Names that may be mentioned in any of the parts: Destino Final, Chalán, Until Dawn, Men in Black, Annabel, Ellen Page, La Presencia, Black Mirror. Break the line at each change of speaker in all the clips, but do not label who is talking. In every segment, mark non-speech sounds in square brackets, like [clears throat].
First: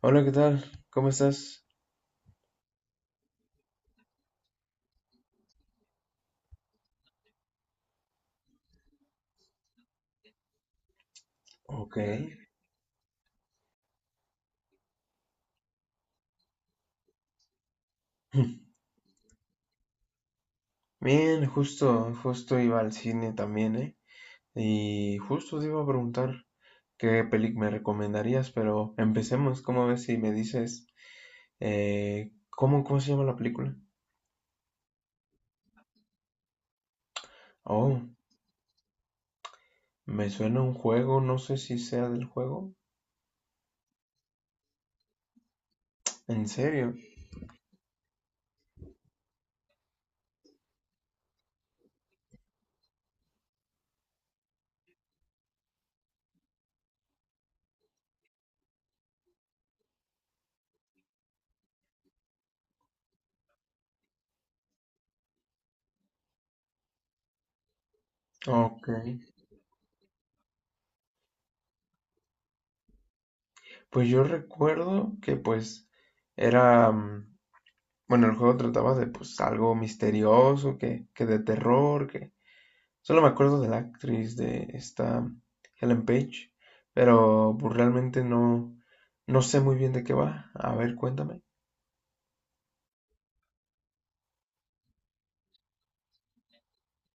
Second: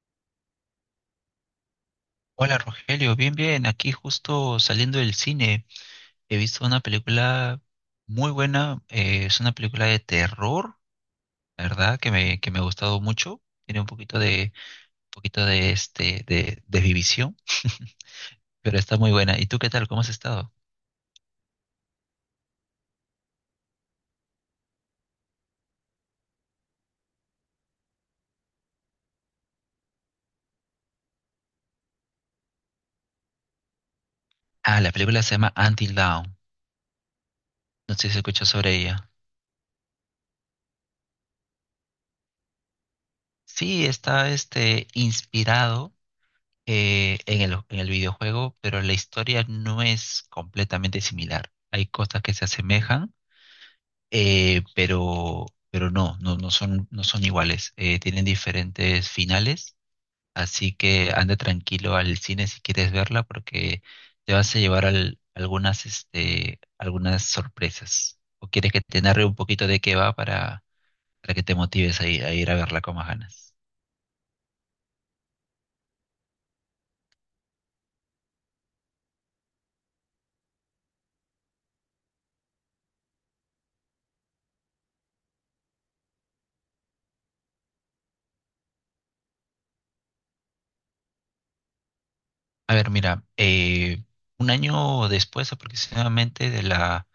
Hola, ¿qué tal? ¿Cómo estás?
Hola Rogelio, bien, bien, aquí justo saliendo del cine. He visto una película muy buena, es una película de terror, la
Ok.
verdad, que me ha gustado mucho. Tiene un poquito de este, de Vivisión. [laughs]
[clears throat]
Pero
[laughs]
está muy buena. ¿Y tú qué tal? ¿Cómo has estado?
Bien, justo iba al cine también, ¿eh? Y justo te iba a preguntar qué película me recomendarías, pero empecemos, ¿cómo ves si me dices, ¿cómo se llama la película?
Ah, la película se llama Until Dawn, no
Oh,
sé si escuchas sobre ella.
me suena a un juego, no sé si sea del juego.
Sí, está este, inspirado,
¿En serio?
en el videojuego, pero la historia no es completamente similar. Hay cosas que se asemejan, pero no, no, no son iguales. Tienen diferentes finales, así que anda tranquilo al cine si quieres verla, porque te vas a llevar algunas sorpresas. ¿O quieres que
Ok.
te narre un poquito de qué va para, que te motives a ir a verla con más ganas?
Pues yo recuerdo que pues era, mm, bueno, el juego trataba de pues algo misterioso, que de terror, que solo me acuerdo de la actriz de esta, Ellen Page, pero pues, realmente no, no sé muy bien de qué va. A ver, cuéntame.
A ver, mira, un año después aproximadamente de la,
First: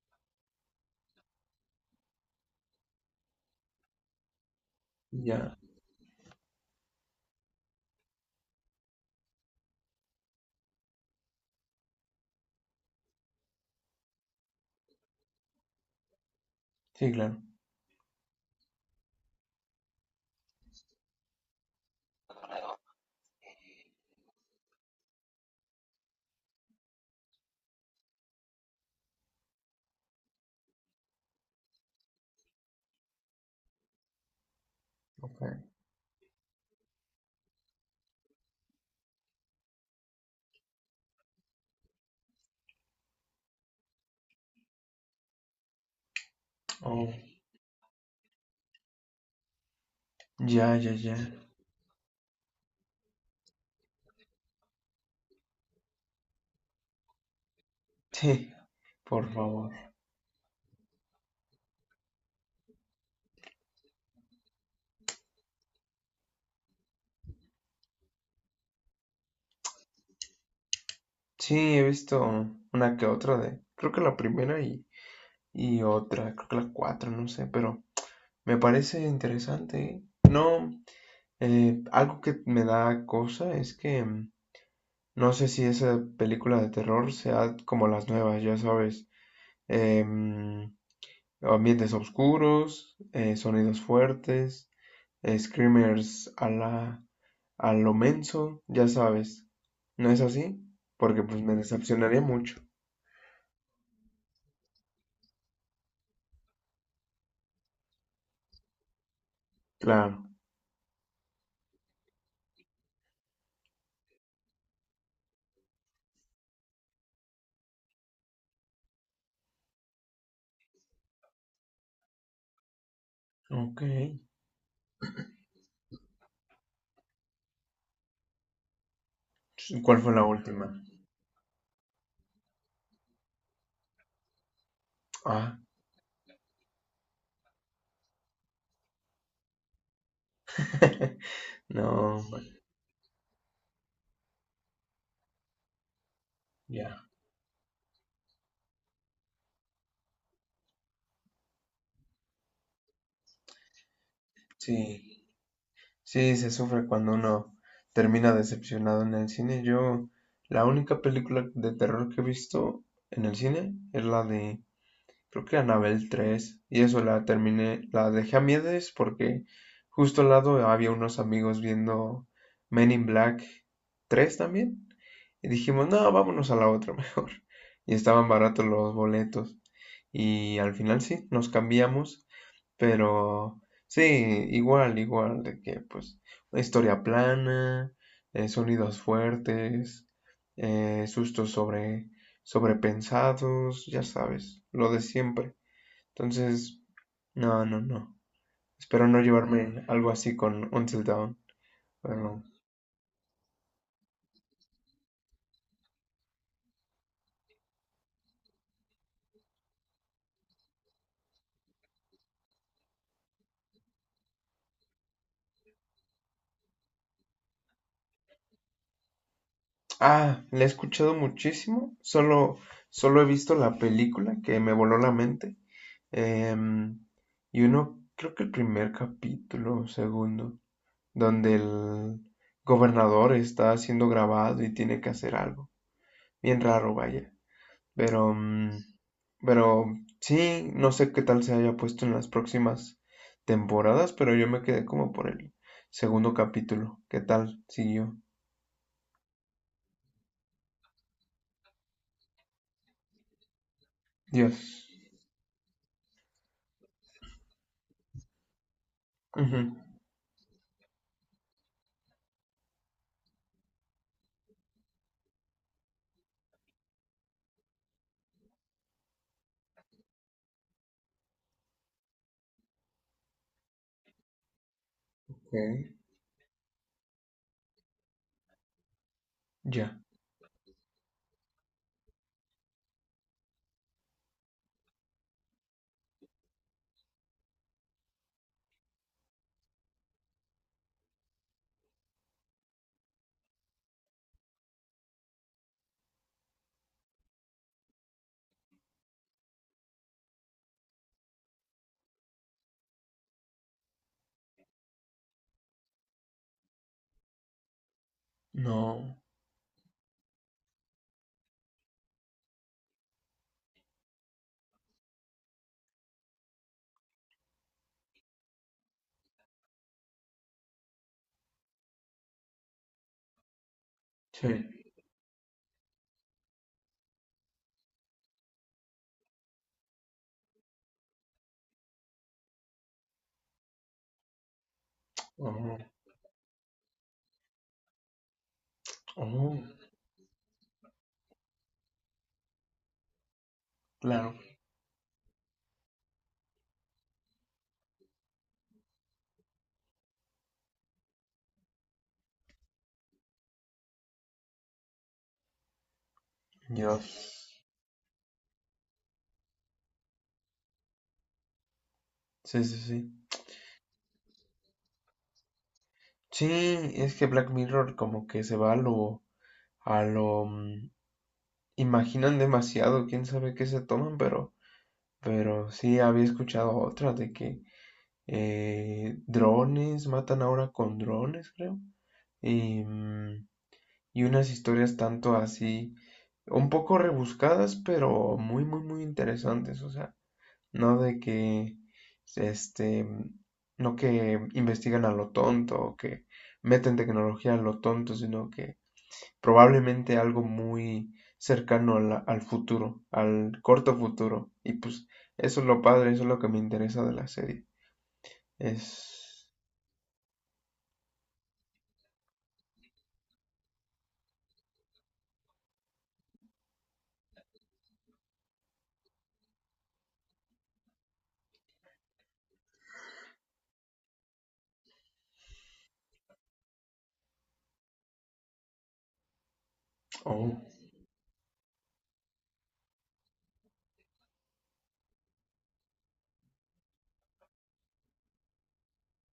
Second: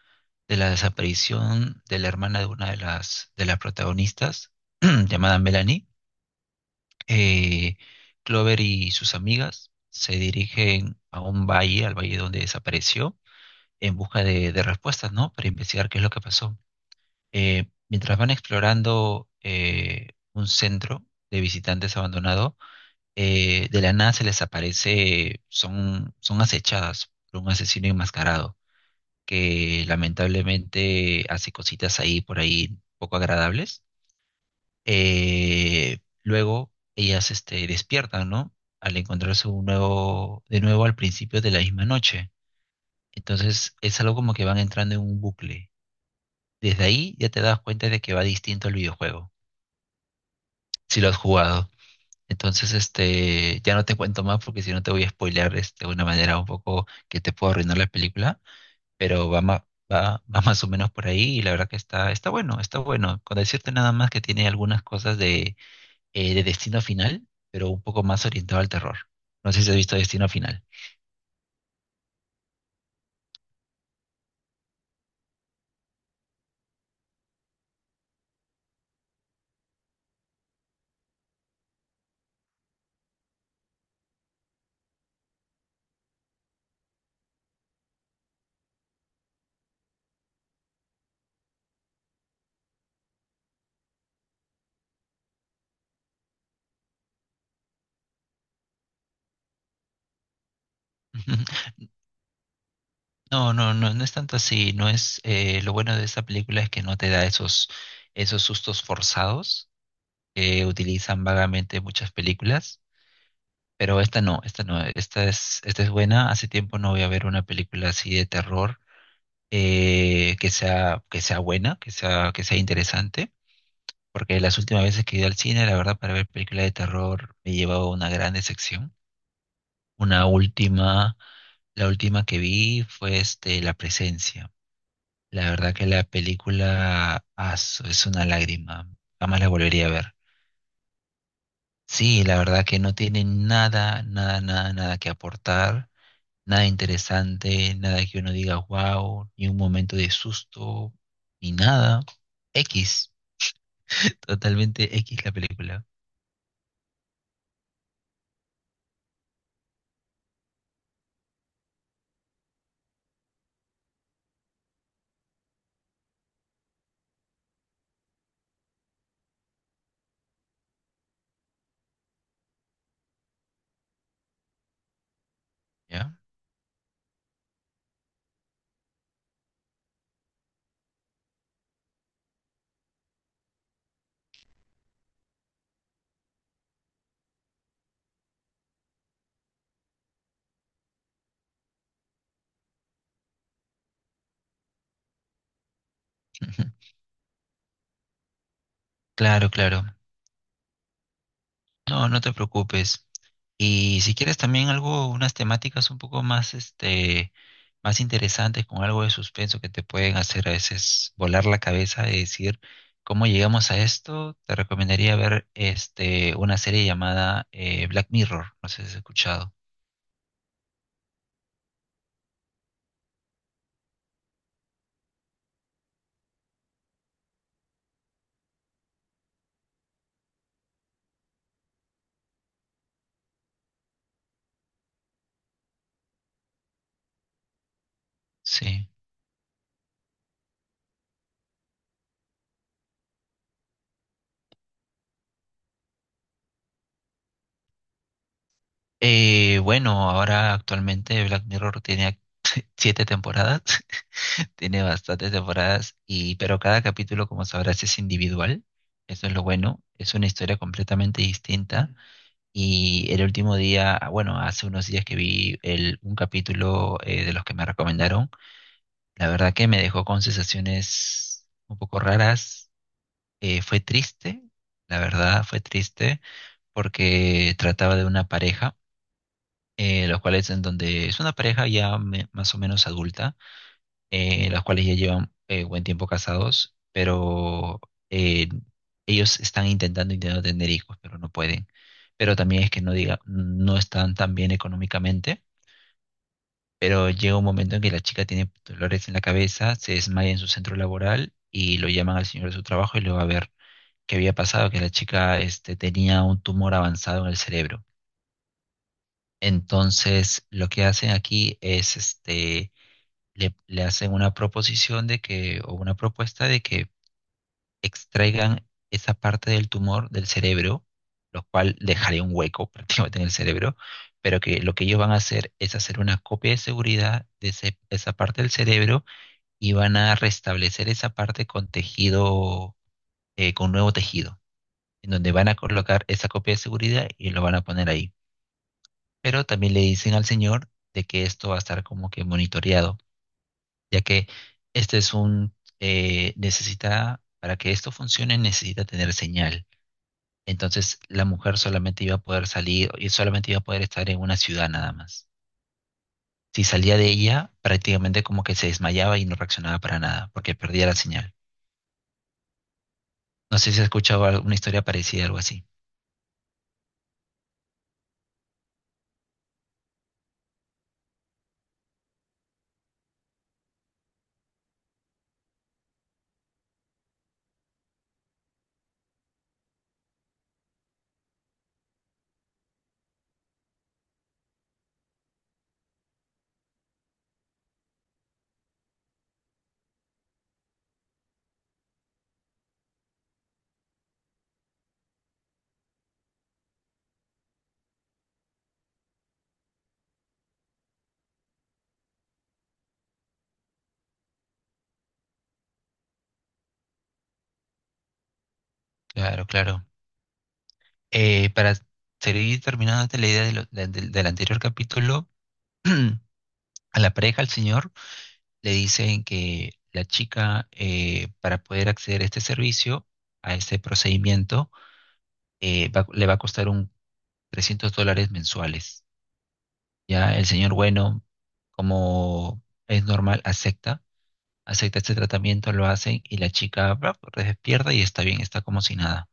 desaparición de la hermana de una de las protagonistas, [clears throat] llamada
Ya,
Melanie, eh, Clover y sus amigas se dirigen a un valle, al valle donde desapareció, en busca de, respuestas, ¿no? Para investigar qué es lo que pasó.
sí, claro.
Mientras van explorando, un centro de visitantes abandonado, de la nada se les aparece, son acechadas por un asesino enmascarado que lamentablemente hace cositas ahí por ahí poco agradables.
Ok.
Luego ellas este, despiertan, ¿no? Al encontrarse de nuevo al principio de la misma noche. Entonces es algo como que van entrando en un bucle. Desde
Oh,
ahí ya te das cuenta de que va distinto el videojuego,
ya, ya,
si lo
ya.
has jugado. Entonces, este, ya no te cuento más, porque si no te voy a spoilear este, de una manera un poco que te puedo arruinar la película,
Sí, por
pero va, ma-
favor.
va, va más o menos por ahí, y la verdad que está bueno, está bueno. Con decirte nada más que tiene algunas cosas de Destino Final, pero un poco más orientado al terror. No sé si has visto Destino Final.
Sí, he visto una que otra, de, creo que la primera y otra, creo que la cuatro, no sé, pero me parece interesante, ¿eh? No, algo que me da cosa es que no sé si esa película de terror sea como las nuevas, ya sabes. em, ambientes oscuros, sonidos fuertes, screamers a la, a lo menso, ya sabes. ¿No es así? Porque pues me
[laughs]
decepcionaría mucho.
No, no, no, no es tanto así. No es, lo bueno de esta película es que no te da esos, sustos forzados
Claro.
que utilizan vagamente muchas películas. Pero esta no, esta no, esta es buena. Hace tiempo no voy a ver una película así de terror, que sea buena, que sea interesante.
Ok.
Porque las últimas veces que he ido al cine, la verdad, para ver películas de terror, me he llevado una gran decepción.
¿Cuál fue la
Una
última?
última, la última que vi fue este, La Presencia. La
Ah,
verdad que la película es una lágrima. Jamás la volvería a ver.
[laughs] no,
Sí, la
bueno,
verdad que no tiene nada, nada, nada, nada que aportar. Nada
ya.
interesante, nada que uno diga wow, ni un momento de susto, ni nada. X, totalmente
Sí,
X la película,
sí, se sufre cuando uno termina decepcionado en el cine. Yo, la única película de terror que he visto en el cine es la de creo que Anabel tres, y eso la terminé, la dejé a miedes porque justo al lado había unos amigos viendo Men in Black 3 también. Y dijimos, no,
¿ya?
vámonos a la otra [laughs] mejor. Y estaban baratos los boletos. Y al final sí, nos cambiamos, pero sí, igual, igual, de que pues una historia plana, sonidos fuertes, sustos sobre, sobrepensados, ya sabes, lo de siempre. Entonces,
[laughs]
no, no, no. Espero no
Claro, claro.
llevarme algo así con Until Dawn.
No, no te
Pero...
preocupes. Y si quieres también algo, unas temáticas un poco más, este, más interesantes, con algo de suspenso que te pueden hacer a veces volar la cabeza y decir, ¿cómo llegamos a esto? Te recomendaría ver, este, una serie llamada, Black Mirror. No sé si has escuchado.
Ah, la he escuchado muchísimo, solo, solo he visto la película que me voló la mente. Em, y uno, creo que el primer capítulo o segundo, donde el gobernador está siendo grabado y tiene que hacer algo. Bien raro, vaya. Pero, mm,
Sí.
pero sí, no sé qué tal se haya puesto en las próximas temporadas, pero yo me quedé como por el segundo capítulo. ¿Qué tal siguió?
Bueno, ahora actualmente Black Mirror tiene siete temporadas. [laughs] Tiene
Dios.
bastantes temporadas, pero cada capítulo, como sabrás, es individual. Eso es lo
Ujú.
bueno. Es una historia completamente distinta. Y el último día, ah, bueno, hace unos días que vi el, un capítulo, de los que me recomendaron, la verdad que me dejó con sensaciones un poco raras. Fue triste, la verdad, fue
Ok.
triste, porque trataba de una pareja,
Ya.
los cuales, en donde es una pareja ya más o menos adulta, los cuales ya llevan, buen tiempo casados, pero, eh, ellos están intentando tener hijos, pero no pueden. Pero también es que no diga, no están tan bien económicamente, pero llega un momento en que la chica tiene dolores en la cabeza, se desmaya en su centro laboral y lo llaman al señor de su trabajo y le va a ver qué había pasado, que la chica este, tenía un tumor avanzado en el cerebro.
No.
Entonces, lo que hacen aquí es este, le hacen una proposición de que, o una propuesta de que extraigan esa parte del tumor del cerebro, lo cual dejaría un hueco [laughs] prácticamente en el cerebro, pero
Sí.
que lo que ellos van a hacer es hacer una copia de seguridad de esa parte del cerebro, y van a restablecer esa parte con tejido, con nuevo tejido, en donde van a
Oh,
colocar esa copia de seguridad y lo van a poner ahí. Pero
oh,
también le dicen al señor de que esto va a estar como que monitoreado, ya que
claro.
este es un, necesita, para que esto funcione, necesita tener señal. Entonces la mujer solamente iba a poder salir y solamente iba a poder estar en una ciudad nada más. Si salía de ella,
Dios.
prácticamente como que se desmayaba y no reaccionaba para nada, porque perdía la señal.
Sí, sí, sí.
No sé si has escuchado una historia parecida, algo así.
Sí, es que Black Mirror como que se va a lo, a lo, mm, imaginan demasiado, quién sabe qué se toman, pero sí había escuchado otra de que drones matan ahora con drones, creo. Y, mm, y unas historias tanto así, un poco rebuscadas, pero muy, muy, muy interesantes. O sea, no de que, este, no que investigan a lo tonto o que meten tecnología a lo tonto, sino que probablemente algo muy cercano al, al futuro, al corto futuro. Y pues eso es lo padre, eso es lo que me interesa de la serie.
Claro,
Es...
claro. Para seguir terminándote la idea de del anterior capítulo, [clears throat] a la pareja, al señor, le dicen que la chica, para poder acceder a este servicio, a este procedimiento, le va a costar un $300 mensuales. Ya el
Oh,
señor, bueno, como es normal, acepta este tratamiento, lo hacen y la chica pues, despierta y está bien, está como si nada.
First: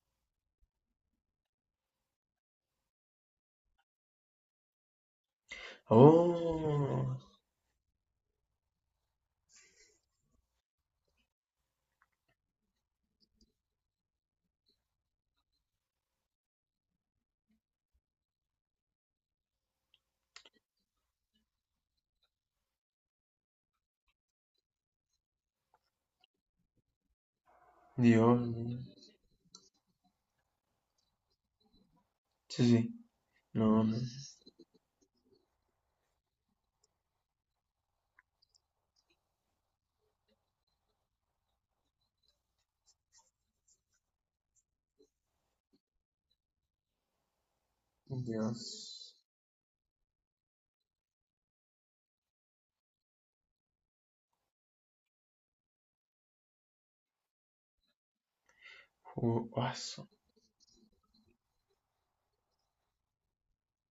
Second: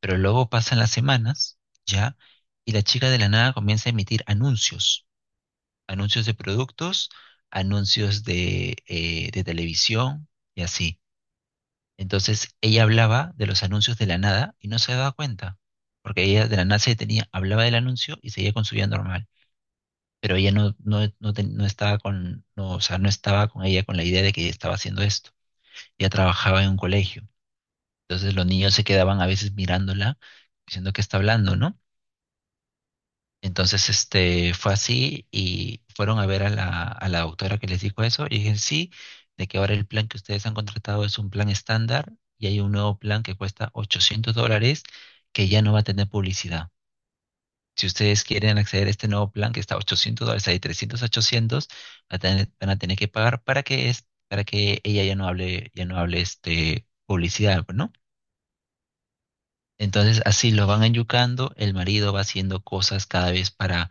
Pero luego pasan las semanas, ya, y la chica de la nada comienza a emitir anuncios, anuncios de productos,
oh,
anuncios de televisión y así. Entonces ella hablaba de los anuncios de la nada y no se daba cuenta, porque ella de la nada se detenía, hablaba del anuncio y seguía con su vida normal, pero ella no, no, no, no estaba con, no, o sea, no estaba con ella con la idea de que estaba haciendo esto. Ella trabajaba en un colegio, entonces
Dios.
los niños se quedaban a veces mirándola, diciendo que está hablando, ¿no?
Sí, sí. No,
Entonces,
no.
este, fue así y fueron a ver a la, doctora, que les dijo eso y dije, sí, de que ahora el plan que ustedes han contratado es un plan estándar, y hay un nuevo plan que cuesta $800, que ya no va a tener publicidad. Si ustedes quieren acceder a este
Dios.
nuevo plan que está a $800, hay 300 a 800, van a tener que pagar para que, para que ella ya no hable, este, publicidad, ¿no?
Ju- aso.
Entonces, así lo van enyucando, el marido va haciendo cosas cada vez para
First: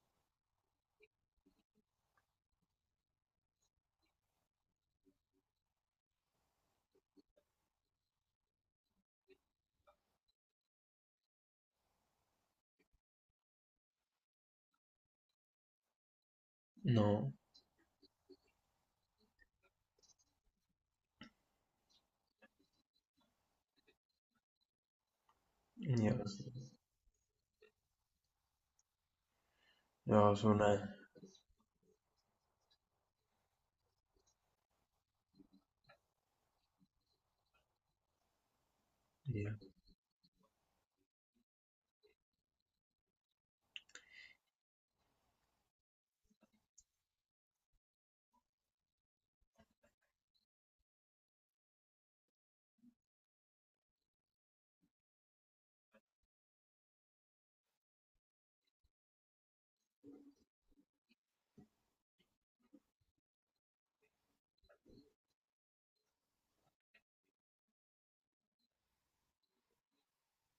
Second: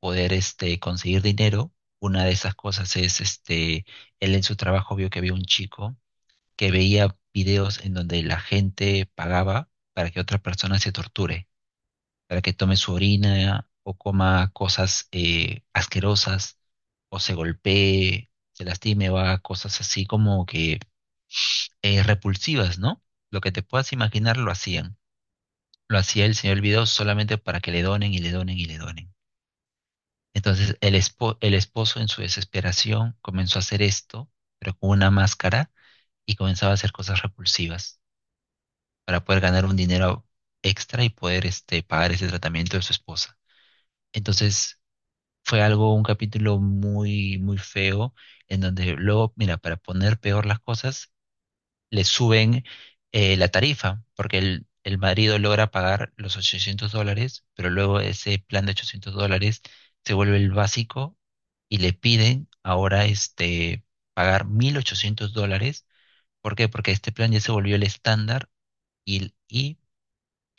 poder este, conseguir dinero. Una de esas cosas es, este, él en su trabajo vio que había un chico que veía videos en donde la gente pagaba para que otra persona se torture, para que tome su orina o coma cosas, asquerosas, o
No,
se golpee, se lastime o haga cosas así, como que, repulsivas, ¿no? Lo que te puedas imaginar lo hacían, lo hacía el
Dios.
señor Vidal solamente para que le donen y le donen y le donen.
Dios,
Entonces el,
una...
el esposo, en su desesperación, comenzó a hacer esto, pero con una máscara, y comenzaba a hacer cosas repulsivas para poder ganar
Dios.
un dinero extra y poder este, pagar ese tratamiento de su esposa. Entonces fue algo, un capítulo muy, muy feo, en donde luego, mira, para poner peor las cosas, le suben, la tarifa, porque el Madrid logra pagar los $800, pero luego ese plan de $800 se vuelve el básico, y le piden ahora este, pagar $1.800. ¿Por qué? Porque este plan ya se volvió el estándar, y, y,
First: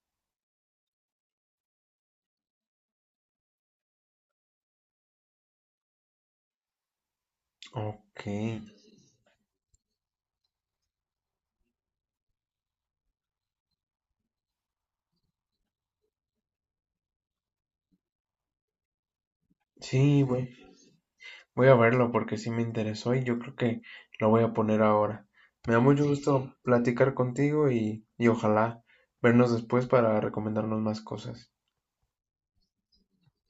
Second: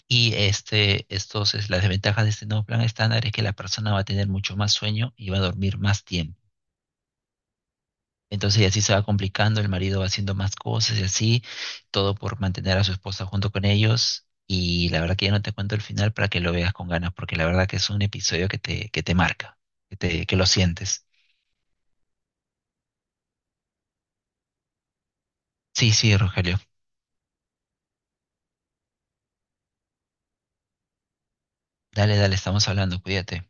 y las desventajas de este nuevo plan estándar es que la persona va a tener mucho más sueño y va a dormir más tiempo.
Ok.
Entonces, y así se va complicando, el marido va haciendo más cosas y así, todo por mantener a su esposa junto con ellos. Y la verdad que ya no te cuento el final para que lo veas con ganas, porque la verdad que es un episodio que que te marca,
Sí,
que lo
güey.
sientes.
Voy a verlo porque sí me interesó y yo creo que lo voy a poner ahora. Me da
Sí,
mucho sí,
sí,
gusto
Rogelio.
platicar contigo y ojalá vernos después para recomendarnos más cosas.
Dale, dale, estamos hablando, cuídate.